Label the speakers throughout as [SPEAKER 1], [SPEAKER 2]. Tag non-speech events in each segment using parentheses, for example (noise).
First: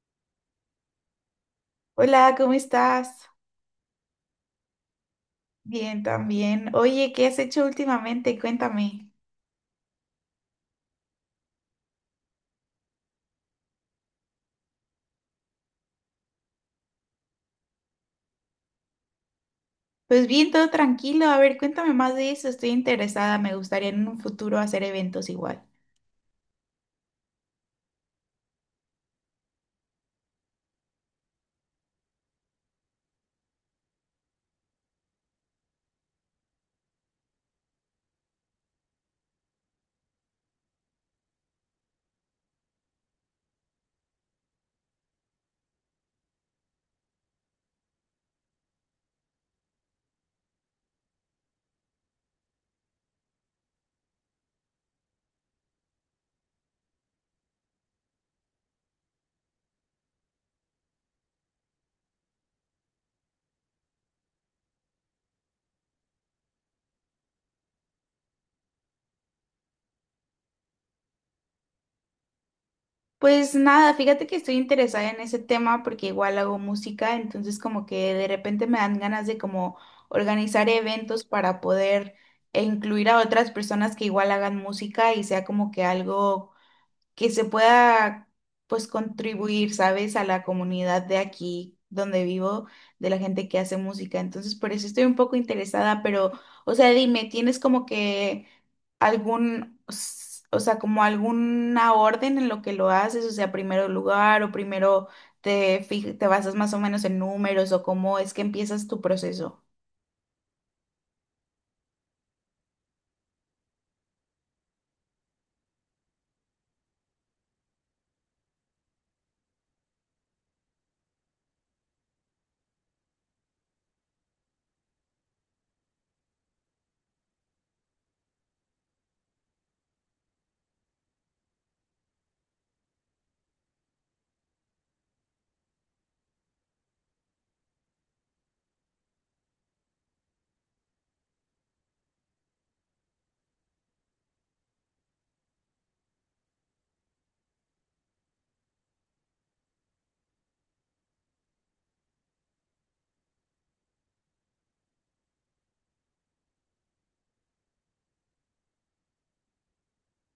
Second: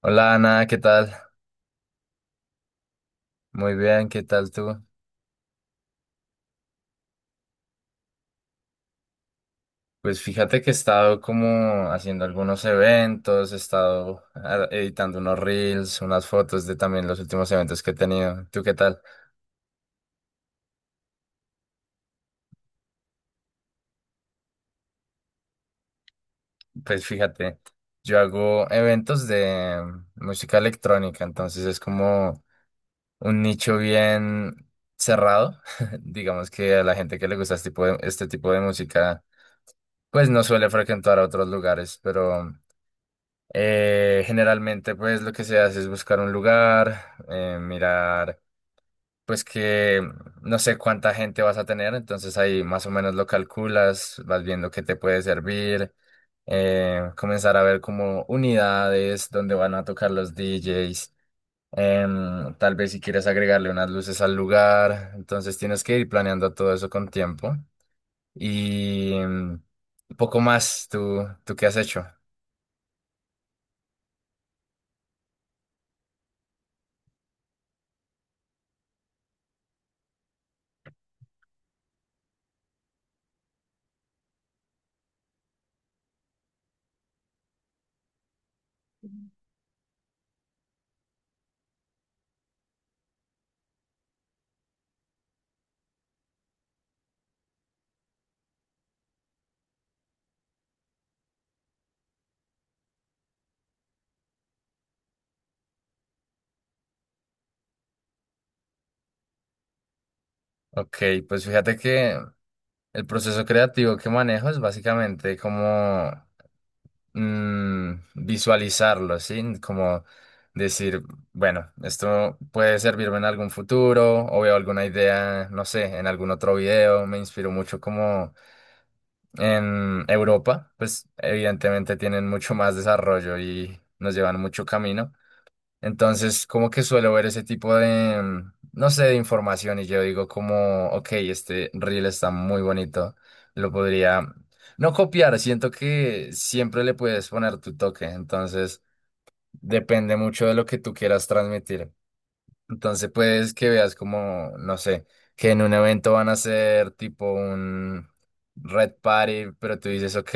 [SPEAKER 1] Hola Ana, ¿qué tal?
[SPEAKER 2] Hola, ¿cómo estás?
[SPEAKER 1] Muy bien, ¿qué tal tú?
[SPEAKER 2] Bien, también. Oye, ¿qué has hecho últimamente? Cuéntame.
[SPEAKER 1] Pues fíjate que he estado como haciendo algunos eventos, he estado editando unos reels, unas fotos de también los últimos eventos que he tenido. ¿Tú qué tal?
[SPEAKER 2] Pues bien, todo tranquilo. A ver, cuéntame más de eso. Estoy interesada. Me gustaría en un futuro hacer eventos igual.
[SPEAKER 1] Pues fíjate, yo hago eventos de música electrónica, entonces es como un nicho bien cerrado. (laughs) Digamos que a la gente que le gusta este tipo de música, pues no suele frecuentar a otros lugares, pero... Generalmente, pues lo que se hace es buscar un lugar, mirar, pues que no sé cuánta gente vas a tener, entonces ahí más o menos lo calculas, vas viendo qué te puede servir, comenzar a ver como unidades donde van a tocar los DJs, tal vez si quieres agregarle unas luces al lugar, entonces tienes que ir planeando todo eso con tiempo y poco más. ¿Tú qué has hecho?
[SPEAKER 2] Pues nada, fíjate que estoy interesada en ese tema porque igual hago música, entonces como que de repente me dan ganas de como organizar eventos para poder incluir a otras personas que igual hagan música y sea como que algo que se pueda pues contribuir, ¿sabes? A la comunidad de aquí donde vivo, de la gente que hace música. Entonces, por eso estoy un poco interesada, pero, o sea, dime, ¿tienes como que algún, o sea, como alguna orden en lo que lo haces? O sea, primero lugar o primero te basas más o menos en números o cómo es que empiezas tu proceso.
[SPEAKER 1] Ok, pues fíjate que el proceso creativo que manejo es básicamente como visualizarlo, ¿sí? Como decir, bueno, esto puede servirme en algún futuro o veo alguna idea, no sé, en algún otro video. Me inspiro mucho como en Europa, pues evidentemente tienen mucho más desarrollo y nos llevan mucho camino. Entonces, como que suelo ver ese tipo de, no sé, de información y yo digo como, ok, este reel está muy bonito, lo podría no copiar, siento que siempre le puedes poner tu toque, entonces depende mucho de lo que tú quieras transmitir. Entonces, puedes que veas como, no sé, que en un evento van a hacer tipo un red party, pero tú dices, ok.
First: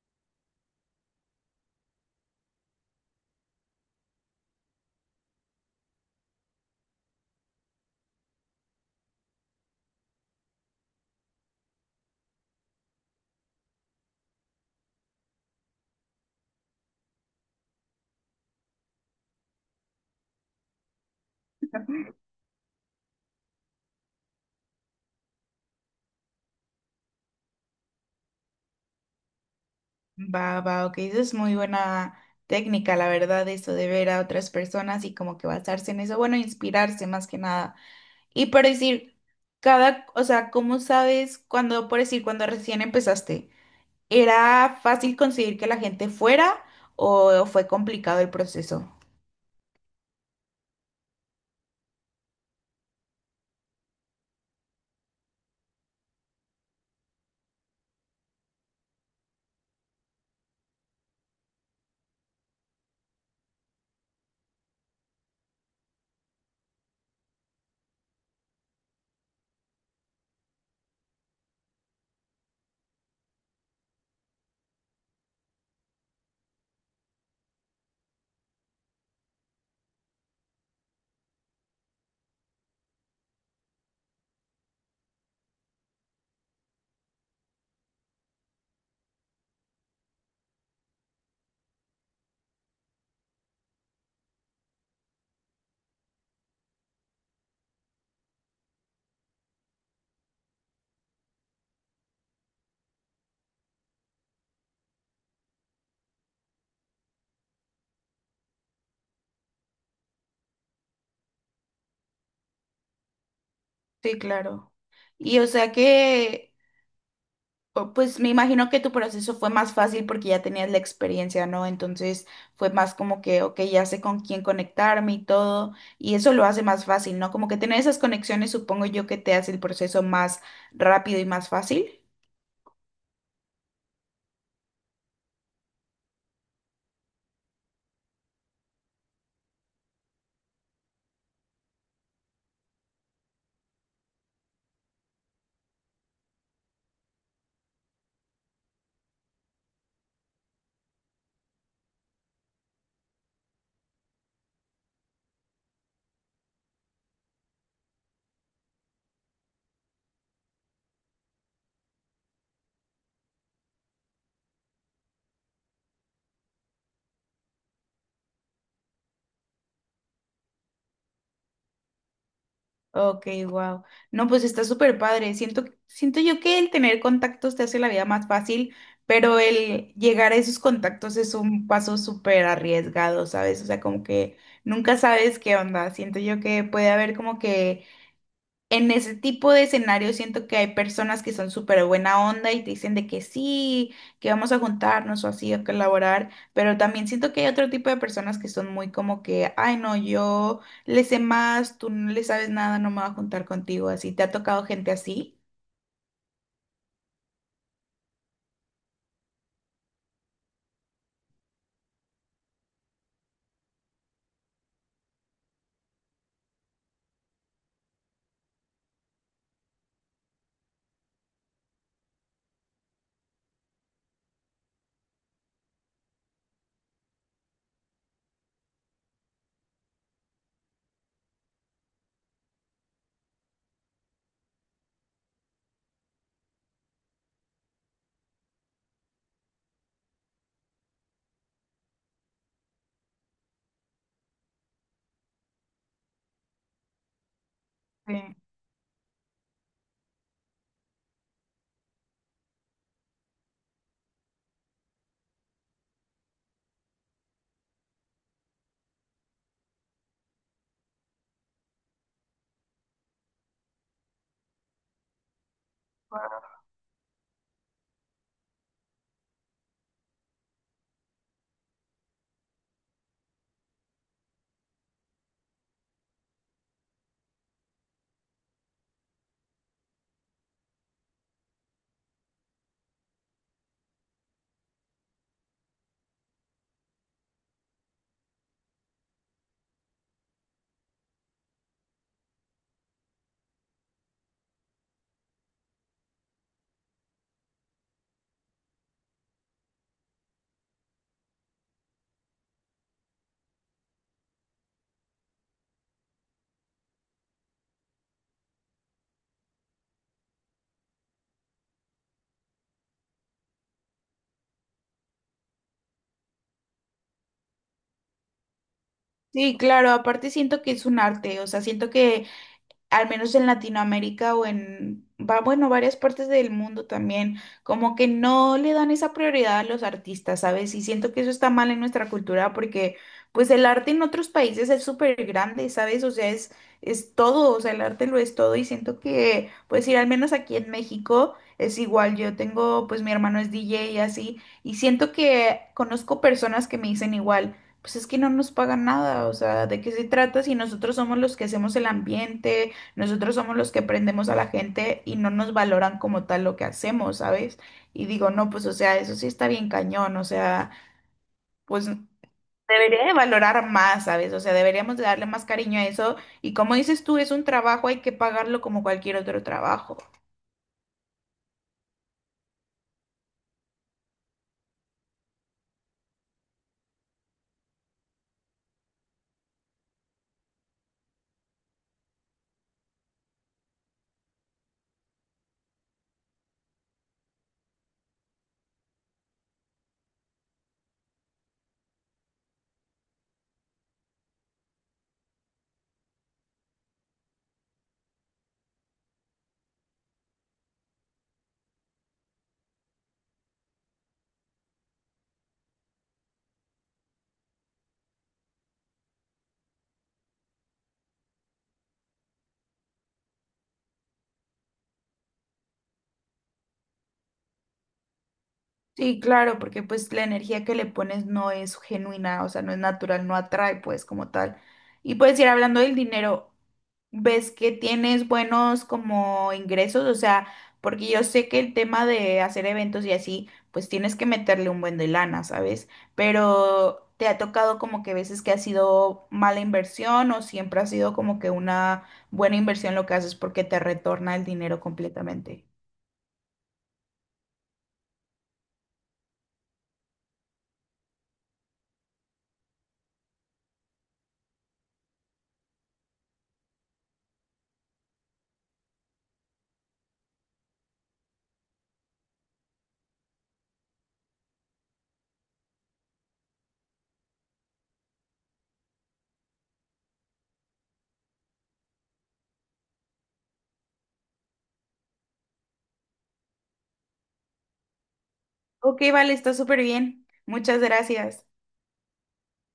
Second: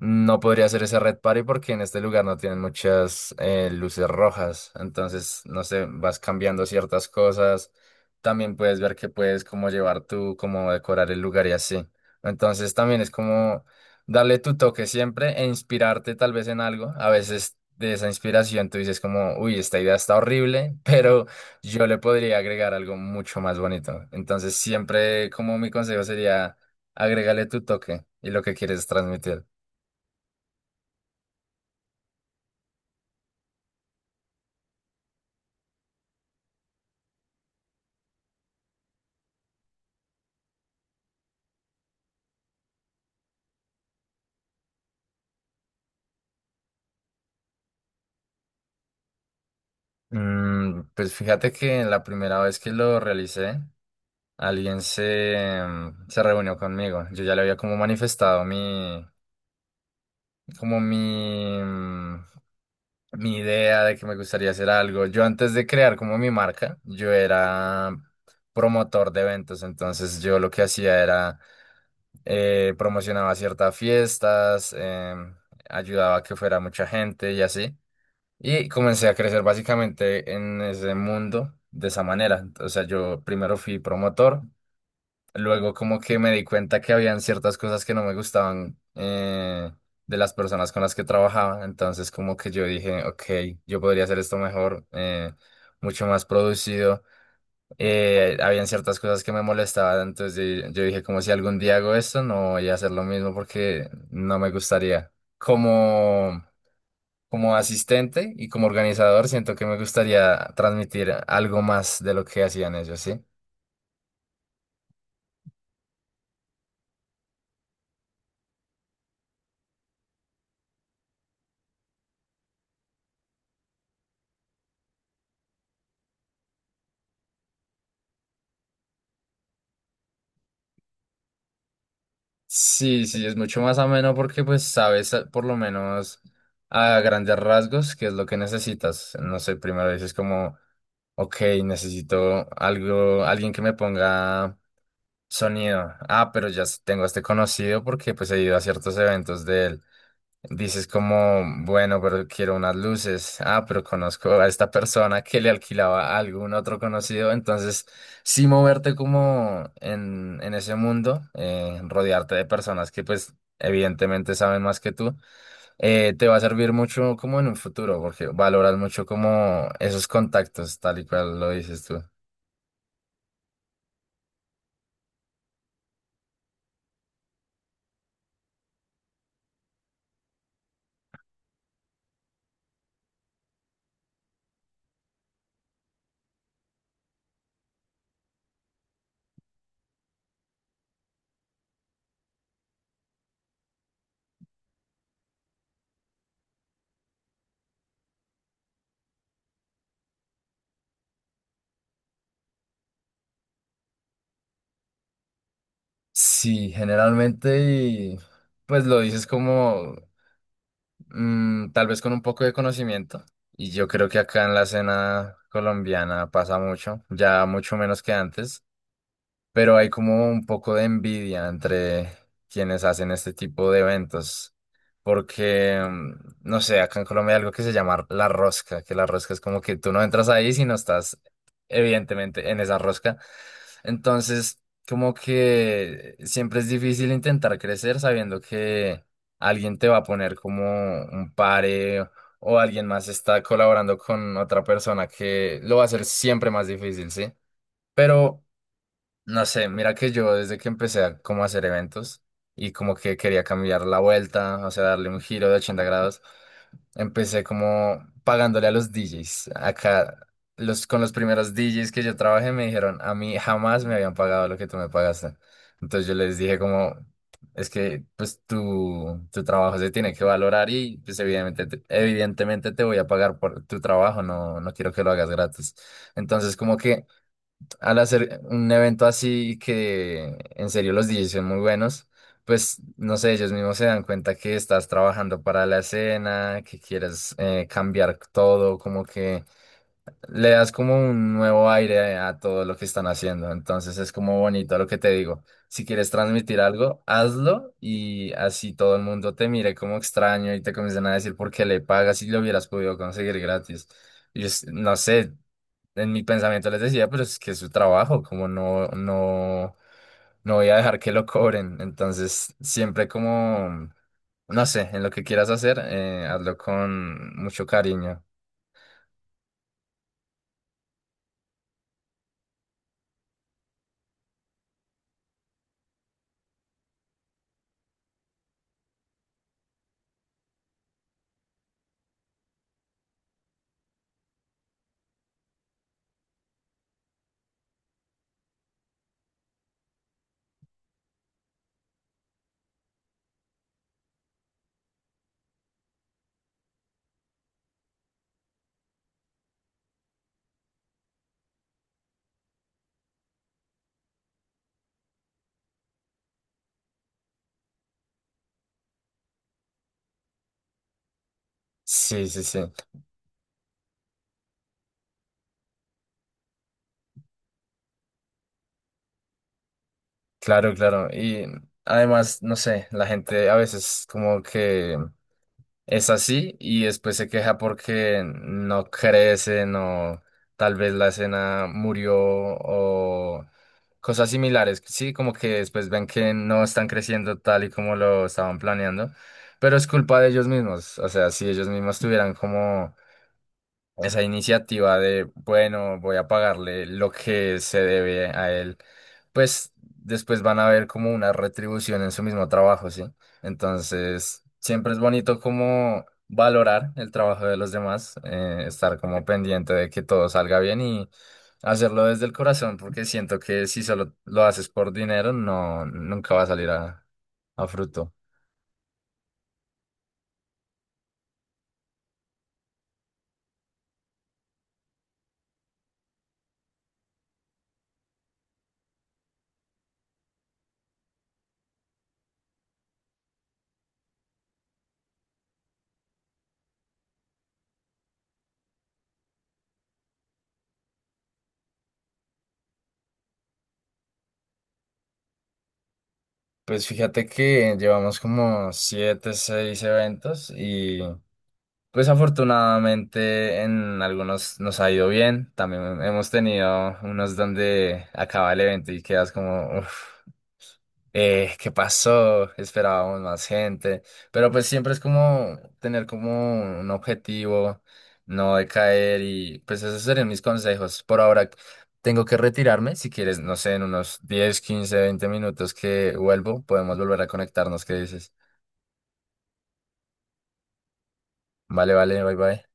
[SPEAKER 1] No podría hacer ese Red Party porque en este lugar no tienen muchas luces rojas. Entonces, no sé, vas cambiando ciertas cosas. También puedes ver que puedes como llevar tú, cómo decorar el lugar y así. Entonces, también es como darle tu toque siempre e inspirarte tal vez en algo. A veces de esa inspiración tú dices como, uy, esta idea está horrible, (laughs) pero yo le podría agregar algo mucho más bonito. Entonces, siempre como mi consejo sería, agrégale tu toque y lo que quieres transmitir.
[SPEAKER 2] Va, va, ok, eso es muy buena técnica, la verdad, eso de ver a otras personas y como que basarse en eso, bueno, inspirarse más que nada. Y por decir, cada, o sea, ¿cómo sabes cuando, por decir, cuando recién empezaste, era fácil conseguir que la gente fuera o fue complicado el proceso?
[SPEAKER 1] Pues fíjate que la primera vez que lo realicé, alguien se, se reunió conmigo. Yo ya le había como manifestado mi, como mi, mi idea de que me gustaría hacer algo. Yo antes de crear como mi marca, yo era promotor de eventos, entonces yo lo que hacía era promocionaba ciertas fiestas, ayudaba a que fuera mucha gente y así. Y comencé a crecer básicamente en ese mundo de esa manera. O sea, yo primero fui promotor, luego como que me di cuenta que habían ciertas cosas que no me gustaban de las personas con las que trabajaba. Entonces como que yo dije, ok, yo podría hacer esto mejor, mucho más producido. Habían ciertas cosas que me molestaban, entonces yo dije, como si algún día hago esto, no voy a hacer lo mismo porque no me gustaría. Como como asistente y como organizador, siento que me gustaría transmitir algo más de lo que hacían ellos, ¿sí?
[SPEAKER 2] Sí, claro. Y o sea que pues me imagino que tu proceso fue más fácil porque ya tenías la experiencia, ¿no? Entonces fue más como que, ok, ya sé con quién conectarme y todo, y eso lo hace más fácil, ¿no? Como que tener esas conexiones supongo yo que te hace el proceso más rápido y más fácil.
[SPEAKER 1] Sí, sí, es mucho más ameno porque pues sabes, por lo menos a grandes rasgos qué es lo que necesitas. No sé, primero dices como, ok, necesito algo, alguien que me ponga sonido. Ah, pero tengo a este conocido porque pues he ido a ciertos eventos de él. Dices como, bueno, pero quiero unas luces. Ah, pero conozco a esta persona que le alquilaba a algún otro conocido. Entonces, sí moverte como en ese mundo, rodearte de personas que pues evidentemente saben más que tú, te va a servir mucho como en un futuro, porque valoras mucho como esos contactos, tal y cual lo dices tú.
[SPEAKER 2] Ok, wow. No, pues está súper padre. Siento yo que el tener contactos te hace la vida más fácil, pero el llegar a esos contactos es un paso súper arriesgado, ¿sabes? O sea, como que nunca sabes qué onda. Siento yo que puede haber como que en ese tipo de escenario siento que hay personas que son súper buena onda y te dicen de que sí, que vamos a juntarnos o así, a colaborar, pero también siento que hay otro tipo de personas que son muy como que, ay no, yo le sé más, tú no le sabes nada, no me voy a juntar contigo, así. ¿Te ha tocado gente así?
[SPEAKER 1] Sí, generalmente y pues lo dices como tal vez con un poco de conocimiento. Y yo creo que acá en la escena colombiana pasa mucho, ya mucho menos que antes, pero hay como un poco de envidia entre quienes hacen este tipo de eventos. Porque, no sé, acá en Colombia hay algo que se llama la rosca, que la rosca es como que tú no entras ahí si no estás evidentemente en esa rosca. Entonces, como que siempre es difícil intentar crecer sabiendo que alguien te va a poner como un pare o alguien más está colaborando con otra persona que lo va a hacer siempre más difícil, ¿sí?
[SPEAKER 2] Sí.
[SPEAKER 1] Pero, no sé, mira que yo desde que empecé a como hacer eventos y como que quería cambiar la vuelta, o sea, darle un giro de 80 grados. Empecé como pagándole a los DJs. Acá, con los primeros DJs que yo trabajé me dijeron, a mí jamás me habían pagado lo que tú me pagaste. Entonces yo les dije como, es que pues tu trabajo se tiene que valorar y pues evidentemente, evidentemente te voy a pagar por tu trabajo, no, no quiero que lo hagas gratis. Entonces como que al hacer un evento así que en serio los DJs son muy buenos, pues no sé, ellos mismos se dan cuenta que estás trabajando para la escena, que quieres, cambiar todo, como que le das como un nuevo aire a todo lo que están haciendo. Entonces es como bonito lo que te digo. Si quieres transmitir algo, hazlo y así todo el mundo te mire como extraño y te comiencen a decir por qué le pagas si lo hubieras podido conseguir gratis. No sé, en mi pensamiento les decía, pero es que es su trabajo, como no, no, no voy a dejar que lo cobren. Entonces, siempre como, no sé, en lo que quieras hacer, hazlo con mucho cariño.
[SPEAKER 2] Sí, claro, aparte siento que es un arte, o sea, siento que al menos en Latinoamérica o en, bueno, varias partes del mundo también, como que no le dan esa prioridad a los artistas, ¿sabes? Y siento que eso está mal en nuestra cultura porque pues el arte en otros países es súper grande, ¿sabes? O sea, es todo, o sea, el arte lo es todo y siento que, pues ir al menos aquí en México es igual, yo tengo, pues mi hermano es DJ y así, y siento que conozco personas que me dicen igual pues es que no nos pagan nada, o sea, ¿de qué se trata si nosotros somos los que hacemos el ambiente? Nosotros somos los que prendemos a la gente y no nos valoran como tal lo que hacemos, ¿sabes? Y digo, no, pues, o sea, eso sí está bien cañón, o sea, pues
[SPEAKER 1] Sí, sí, sí,
[SPEAKER 2] debería de valorar más, ¿sabes? O sea, deberíamos de darle más cariño a eso. Y como dices tú, es un trabajo, hay que pagarlo como cualquier otro trabajo.
[SPEAKER 1] claro, claro. Y además, no sé, la gente a veces como que es así y después se queja porque no crecen o tal vez la escena murió o cosas similares. Sí, como que después ven que no están creciendo tal y como lo estaban planeando, pero es culpa de ellos mismos. O sea, si ellos mismos tuvieran como esa iniciativa de, bueno, voy a pagarle lo que se debe a él, pues después van a ver como una retribución en su mismo trabajo, ¿sí? Entonces, siempre es bonito como valorar el trabajo de los demás, estar como pendiente de que todo salga bien y hacerlo desde el corazón, porque siento que si solo lo haces por dinero, no, nunca va a salir a fruto.
[SPEAKER 2] Sí, claro, porque pues la energía que le pones no es genuina, o sea, no es natural, no atrae pues como tal. Y pues ir hablando del dinero, ¿ves que tienes buenos como ingresos? O sea, porque yo sé que el tema de hacer eventos y así, pues tienes que meterle un buen de lana, ¿sabes? Pero ¿te ha tocado como que veces que ha sido mala inversión o siempre ha sido como que una buena inversión lo que haces porque te retorna el dinero completamente?
[SPEAKER 1] Pues fíjate que llevamos como siete, seis eventos y pues afortunadamente en algunos nos ha ido bien. También hemos tenido unos donde acaba el evento y quedas como, "Uf, ¿qué pasó? Esperábamos más gente." Pero pues siempre es como tener como un objetivo, no decaer y pues esos serían mis consejos. Por ahora tengo que retirarme. Si quieres, no sé, en unos 10, 15, 20 minutos que vuelvo, podemos volver a conectarnos. ¿Qué dices?
[SPEAKER 2] Ok, vale, está súper bien. Muchas gracias.
[SPEAKER 1] Vale, vale, bye bye.